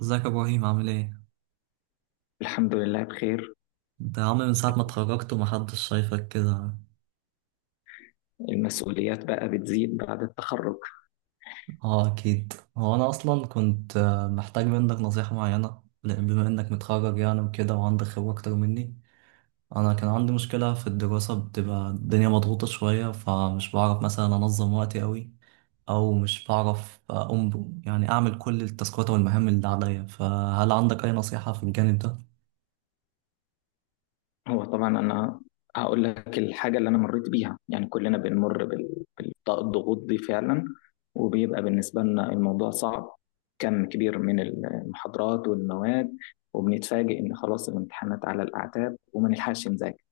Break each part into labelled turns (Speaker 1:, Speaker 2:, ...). Speaker 1: ازيك يا ابراهيم؟ عامل ايه؟
Speaker 2: الحمد لله بخير.
Speaker 1: انت يا عم من ساعه ما اتخرجت ومحدش شايفك كده.
Speaker 2: المسؤوليات بقى بتزيد بعد التخرج.
Speaker 1: اه، اكيد. هو انا اصلا كنت محتاج منك نصيحه معينه، لان بما انك متخرج يعني وكده وعندك خبره اكتر مني. انا كان عندي مشكله في الدراسه، بتبقى الدنيا مضغوطه شويه، فمش بعرف مثلا انظم وقتي قوي، او مش بعرف اقوم يعني اعمل كل التاسكات والمهام اللي عليا. فهل عندك اي نصيحه في الجانب ده؟
Speaker 2: هو طبعا أنا هقول لك الحاجة اللي أنا مريت بيها، يعني كلنا بنمر بالضغوط دي فعلا، وبيبقى بالنسبة لنا الموضوع صعب، كم كبير من المحاضرات والمواد، وبنتفاجئ إن خلاص الامتحانات على الأعتاب وما نلحقش نذاكر.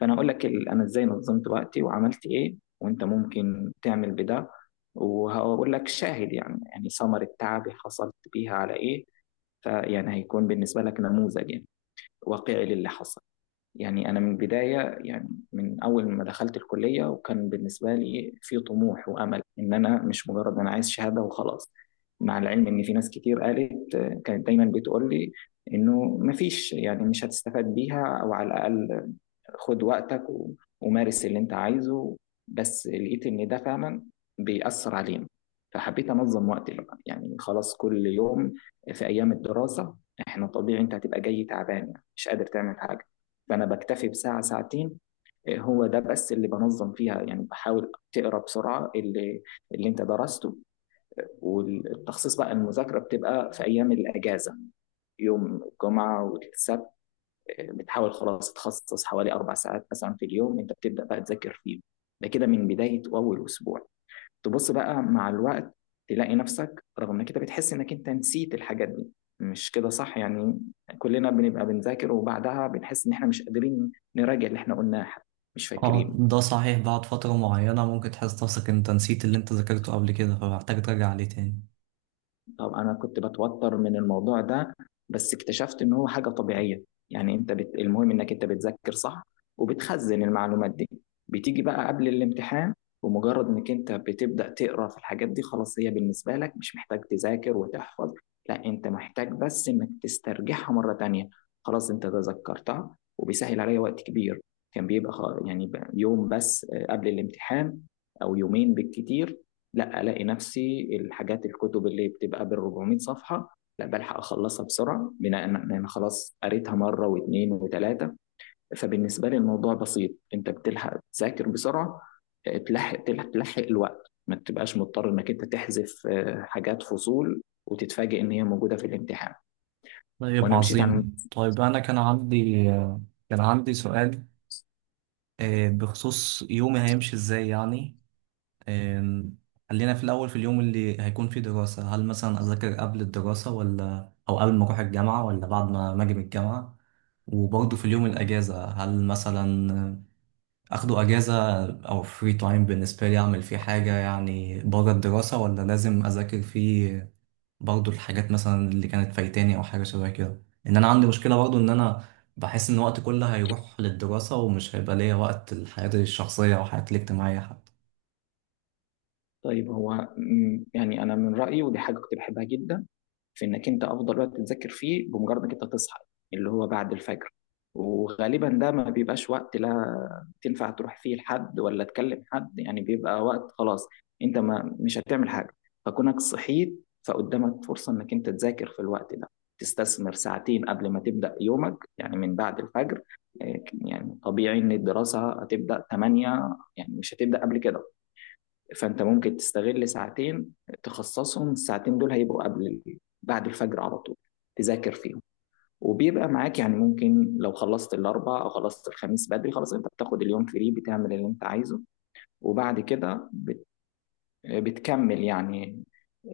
Speaker 2: فانا هقول لك انا ازاي نظمت وقتي وعملت ايه وانت ممكن تعمل بده، وهقول لك شاهد، يعني ثمر التعب حصلت بيها على ايه، فيعني هيكون بالنسبة لك نموذج يعني واقعي للي حصل. يعني أنا من البداية، يعني من أول ما دخلت الكلية، وكان بالنسبة لي في طموح وأمل إن أنا مش مجرد أنا عايز شهادة وخلاص. مع العلم إن في ناس كتير قالت، كانت دايما بتقول لي إنه مفيش، يعني مش هتستفاد بيها، أو على الأقل خد وقتك ومارس اللي انت عايزه. بس لقيت ان ده فعلا بيأثر علينا، فحبيت انظم وقتي بقى، يعني خلاص كل يوم في ايام الدراسة احنا طبيعي انت هتبقى جاي تعبان يعني مش قادر تعمل حاجة. فانا بكتفي بساعة ساعتين، إيه، هو ده بس اللي بنظم فيها، يعني بحاول تقرا بسرعة اللي انت درسته. والتخصيص بقى المذاكرة بتبقى في ايام الاجازة، يوم الجمعة والسبت، بتحاول خلاص تخصص حوالي أربع ساعات مثلا في اليوم أنت بتبدأ بقى تذاكر فيهم. ده كده من بداية أول أسبوع. تبص بقى مع الوقت تلاقي نفسك رغم إنك أنت بتحس إنك أنت نسيت الحاجات دي، مش كده صح؟ يعني كلنا بنبقى بنذاكر وبعدها بنحس إن إحنا مش قادرين نراجع اللي إحنا قلناه حتى، مش
Speaker 1: اه
Speaker 2: فاكرين.
Speaker 1: ده صحيح، بعد فترة معينة ممكن تحس نفسك انت نسيت اللي انت ذاكرته قبل كده، فمحتاج ترجع عليه تاني.
Speaker 2: طب انا كنت بتوتر من الموضوع ده، بس اكتشفت ان هو حاجه طبيعيه. يعني المهم انك انت بتذاكر صح وبتخزن المعلومات دي. بتيجي بقى قبل الامتحان ومجرد انك انت بتبدا تقرا في الحاجات دي خلاص هي بالنسبه لك مش محتاج تذاكر وتحفظ، لا انت محتاج بس انك تسترجعها مره تانية. خلاص انت تذكرتها وبيسهل عليا وقت كبير. كان بيبقى يوم بس، قبل الامتحان او يومين بالكتير. لا الاقي نفسي الحاجات الكتب اللي بتبقى بال 400 صفحه لا بلحق اخلصها بسرعه بناء ان انا خلاص قريتها مره واثنين وثلاثه. فبالنسبه لي الموضوع بسيط، انت بتلحق تذاكر بسرعه، تلحق، تلحق الوقت، ما تبقاش مضطر انك انت تحذف حاجات فصول وتتفاجئ ان هي موجوده في الامتحان.
Speaker 1: طيب
Speaker 2: وانا مشيت عن.
Speaker 1: عظيم. طيب انا كان عندي كان عندي سؤال بخصوص يومي هيمشي ازاي يعني. آم، خلينا في الاول في اليوم اللي هيكون فيه دراسة، هل مثلا اذاكر قبل الدراسة ولا او قبل ما اروح الجامعة ولا بعد ما اجي من الجامعة؟ وبرضه في اليوم الاجازة، هل مثلا اخده اجازة او فري تايم بالنسبة لي اعمل فيه حاجة يعني بره الدراسة، ولا لازم اذاكر فيه؟ برضو الحاجات مثلا اللي كانت فايتاني او حاجة شبه كده. ان انا عندي مشكلة برضو ان انا بحس ان وقتي كله هيروح للدراسة، ومش هيبقى ليا وقت لحياتي الشخصية او حياتي الاجتماعية حتى.
Speaker 2: طيب هو، يعني انا من رايي ودي حاجه كنت بحبها جدا، في انك انت افضل وقت تذاكر فيه بمجرد انك انت تصحى، اللي هو بعد الفجر. وغالبا ده ما بيبقاش وقت لا تنفع تروح فيه لحد ولا تكلم حد، يعني بيبقى وقت خلاص انت ما مش هتعمل حاجه. فكونك صحيت فقدامك فرصه انك انت تذاكر في الوقت ده، تستثمر ساعتين قبل ما تبدا يومك، يعني من بعد الفجر. يعني طبيعي ان الدراسه هتبدا 8، يعني مش هتبدا قبل كده. فانت ممكن تستغل ساعتين، تخصصهم الساعتين دول هيبقوا قبل بعد الفجر على طول، تذاكر فيهم. وبيبقى معاك، يعني ممكن لو خلصت الاربع او خلصت الخميس بدري خلاص انت بتاخد اليوم فري بتعمل اللي انت عايزه، وبعد كده بتكمل يعني.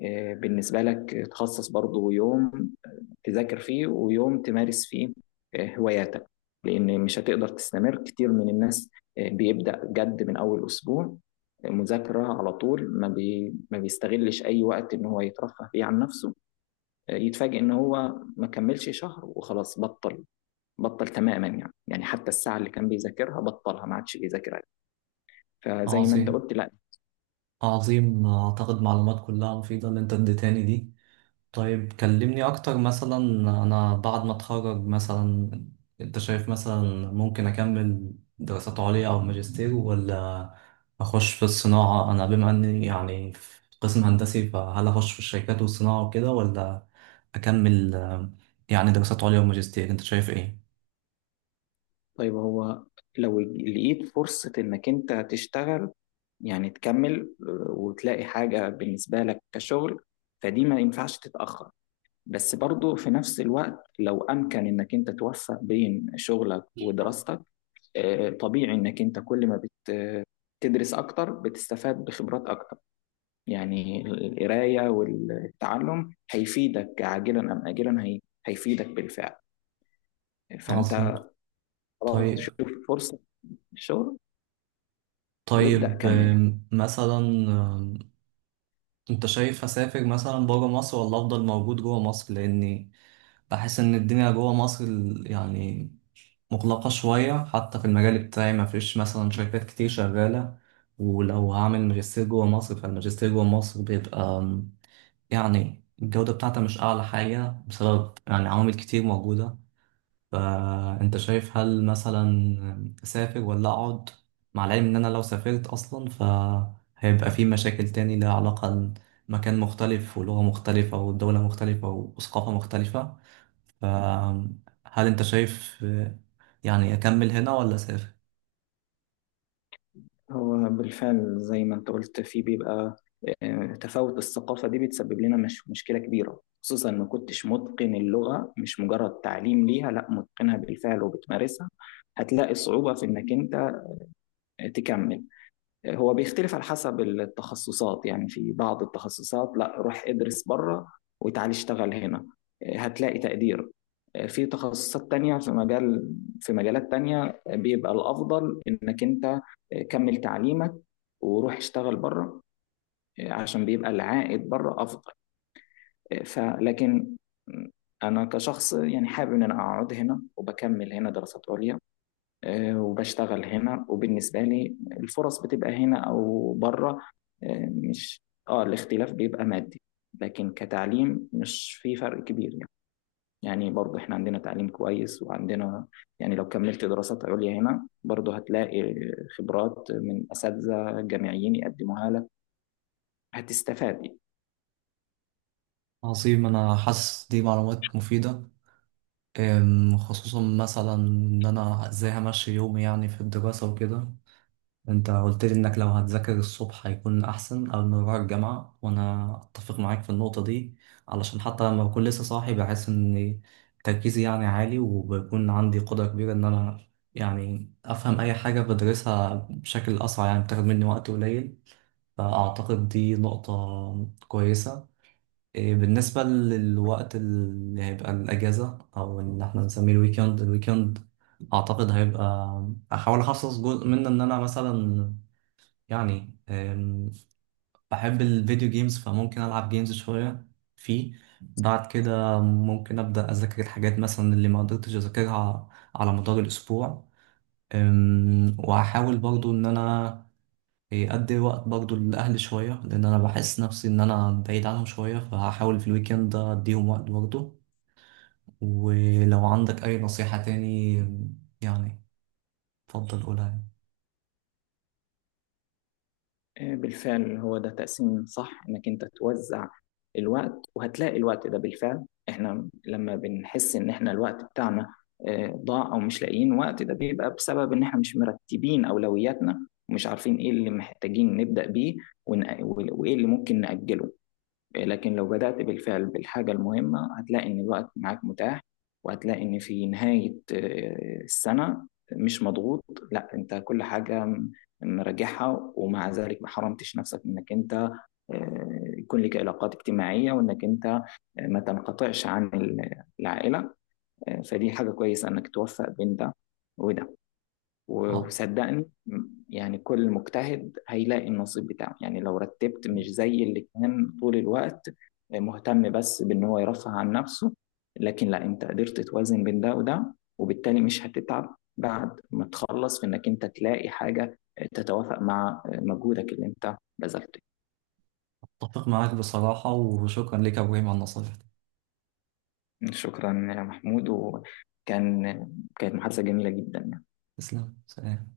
Speaker 2: بالنسبة لك تخصص برضو يوم تذاكر فيه ويوم تمارس فيه هواياتك. لأن مش هتقدر تستمر. كتير من الناس بيبدأ جد من أول أسبوع، مذاكرة على طول، ما بيستغلش أي وقت إن هو يترفه فيه عن نفسه. يتفاجئ إن هو ما كملش شهر وخلاص بطل تماما، يعني يعني حتى الساعة اللي كان بيذاكرها بطلها ما عادش بيذاكرها. فزي ما أنت
Speaker 1: عظيم،
Speaker 2: قلت، لا.
Speaker 1: عظيم. اعتقد معلومات كلها مفيدة اللي انت اديتاني دي. طيب كلمني اكتر مثلا، انا بعد ما اتخرج مثلا انت شايف مثلا ممكن اكمل دراسات عليا او ماجستير، ولا اخش في الصناعة؟ انا بما اني يعني في قسم هندسي، فهل اخش في الشركات والصناعة وكده، ولا اكمل يعني دراسات عليا وماجستير؟ انت شايف ايه؟
Speaker 2: طيب هو لو لقيت فرصة إنك أنت تشتغل، يعني تكمل، وتلاقي حاجة بالنسبة لك كشغل، فدي ما ينفعش تتأخر. بس برضو في نفس الوقت لو أمكن إنك أنت توفق بين شغلك ودراستك، طبيعي إنك أنت كل ما بت تدرس أكتر بتستفاد بخبرات أكتر. يعني القراية والتعلم هيفيدك عاجلا أم آجلا، هيفيدك بالفعل. فأنت
Speaker 1: عظيم.
Speaker 2: خلاص
Speaker 1: طيب،
Speaker 2: شوف فرصة الشغل وابدأ
Speaker 1: طيب
Speaker 2: كمل يعني.
Speaker 1: مثلا انت شايف اسافر مثلا بره مصر، ولا افضل موجود جوه مصر؟ لاني بحس إن الدنيا جوه مصر يعني مغلقة شوية، حتى في المجال بتاعي ما فيش مثلا شركات كتير شغالة. ولو هعمل ماجستير جوه مصر، فالماجستير جوه مصر بيبقى يعني الجودة بتاعتها مش أعلى حاجة بسبب يعني عوامل كتير موجودة. فأنت شايف هل مثلا أسافر ولا أقعد؟ مع العلم إن أنا لو سافرت أصلا فهيبقى في مشاكل تاني لها علاقة، مكان مختلف ولغة مختلفة ودولة مختلفة وثقافة مختلفة. فهل انت شايف يعني اكمل هنا ولا اسافر؟
Speaker 2: هو بالفعل زي ما انت قلت في بيبقى تفاوت الثقافة، دي بتسبب لنا مش مشكلة كبيرة، خصوصا ما كنتش متقن اللغة، مش مجرد تعليم ليها، لا متقنها بالفعل وبتمارسها. هتلاقي صعوبة في انك انت تكمل. هو بيختلف على حسب التخصصات، يعني في بعض التخصصات لا روح ادرس بره وتعالي اشتغل هنا هتلاقي تقدير. في في مجالات تانية بيبقى الأفضل إنك أنت كمل تعليمك وروح اشتغل بره عشان بيبقى العائد بره أفضل. فلكن أنا كشخص يعني حابب إن أنا أقعد هنا وبكمل هنا دراسات عليا، وبشتغل هنا، وبالنسبة لي الفرص بتبقى هنا أو بره آه، مش آه الاختلاف بيبقى مادي، لكن كتعليم مش في فرق كبير يعني. يعني برضه احنا عندنا تعليم كويس وعندنا، يعني لو كملت دراسات عليا هنا برضه هتلاقي خبرات من أساتذة جامعيين يقدموها لك، هتستفاد.
Speaker 1: عظيم، انا حاسس دي معلومات مفيدة. خصوصا مثلا ان انا ازاي همشي يومي يعني في الدراسة وكده. انت قلت لي انك لو هتذاكر الصبح هيكون احسن قبل ما اروح الجامعه، وانا اتفق معاك في النقطه دي، علشان حتى لما بكون لسه صاحي بحس ان تركيزي يعني عالي، وبيكون عندي قدره كبيره ان انا يعني افهم اي حاجه بدرسها بشكل اسرع، يعني بتاخد مني وقت قليل. فأعتقد دي نقطة كويسة. بالنسبة للوقت اللي هيبقى الأجازة أو إن إحنا نسميه الويكند، أعتقد هيبقى أحاول أخصص جزء منه إن أنا مثلا يعني بحب الفيديو جيمز، فممكن ألعب جيمز شوية فيه. بعد كده ممكن أبدأ أذاكر الحاجات مثلا اللي ما قدرتش أذاكرها على مدار الأسبوع. وهحاول برضو إن أنا أدي وقت برضو لأهلي شوية، لأن أنا بحس نفسي إن أنا بعيد عنهم شوية، فهحاول في الويكند أديهم وقت برضو. ولو عندك أي نصيحة تاني يعني، اتفضل قولها يعني.
Speaker 2: بالفعل هو ده تقسيم صح، انك انت توزع الوقت. وهتلاقي الوقت ده بالفعل، احنا لما بنحس ان احنا الوقت بتاعنا ضاع او مش لاقيين وقت، ده بيبقى بسبب ان احنا مش مرتبين اولوياتنا ومش عارفين ايه اللي محتاجين نبدأ بيه وايه اللي ممكن نأجله. لكن لو بدأت بالفعل بالحاجة المهمة هتلاقي إن الوقت معاك متاح، وهتلاقي إن في نهاية السنة مش مضغوط، لا أنت كل حاجة مراجعها، ومع ذلك ما حرمتش نفسك إنك أنت يكون لك علاقات اجتماعية، وإنك أنت ما تنقطعش عن العائلة. فدي حاجة كويسة إنك توفق بين ده وده.
Speaker 1: أه.
Speaker 2: وصدقني يعني كل مجتهد هيلاقي النصيب بتاعه. يعني لو رتبت مش زي اللي كان طول الوقت مهتم بس بان هو يرفه عن نفسه، لكن لا انت قدرت توازن بين ده وده، وبالتالي مش هتتعب بعد ما تخلص في انك انت تلاقي حاجة تتوافق مع مجهودك اللي انت بذلته.
Speaker 1: أتفق معاك بصراحة، وشكرا لك يا إبراهيم على النصائح دي.
Speaker 2: شكرا يا محمود، كانت محادثة جميلة جدا.
Speaker 1: تسلم، سلام.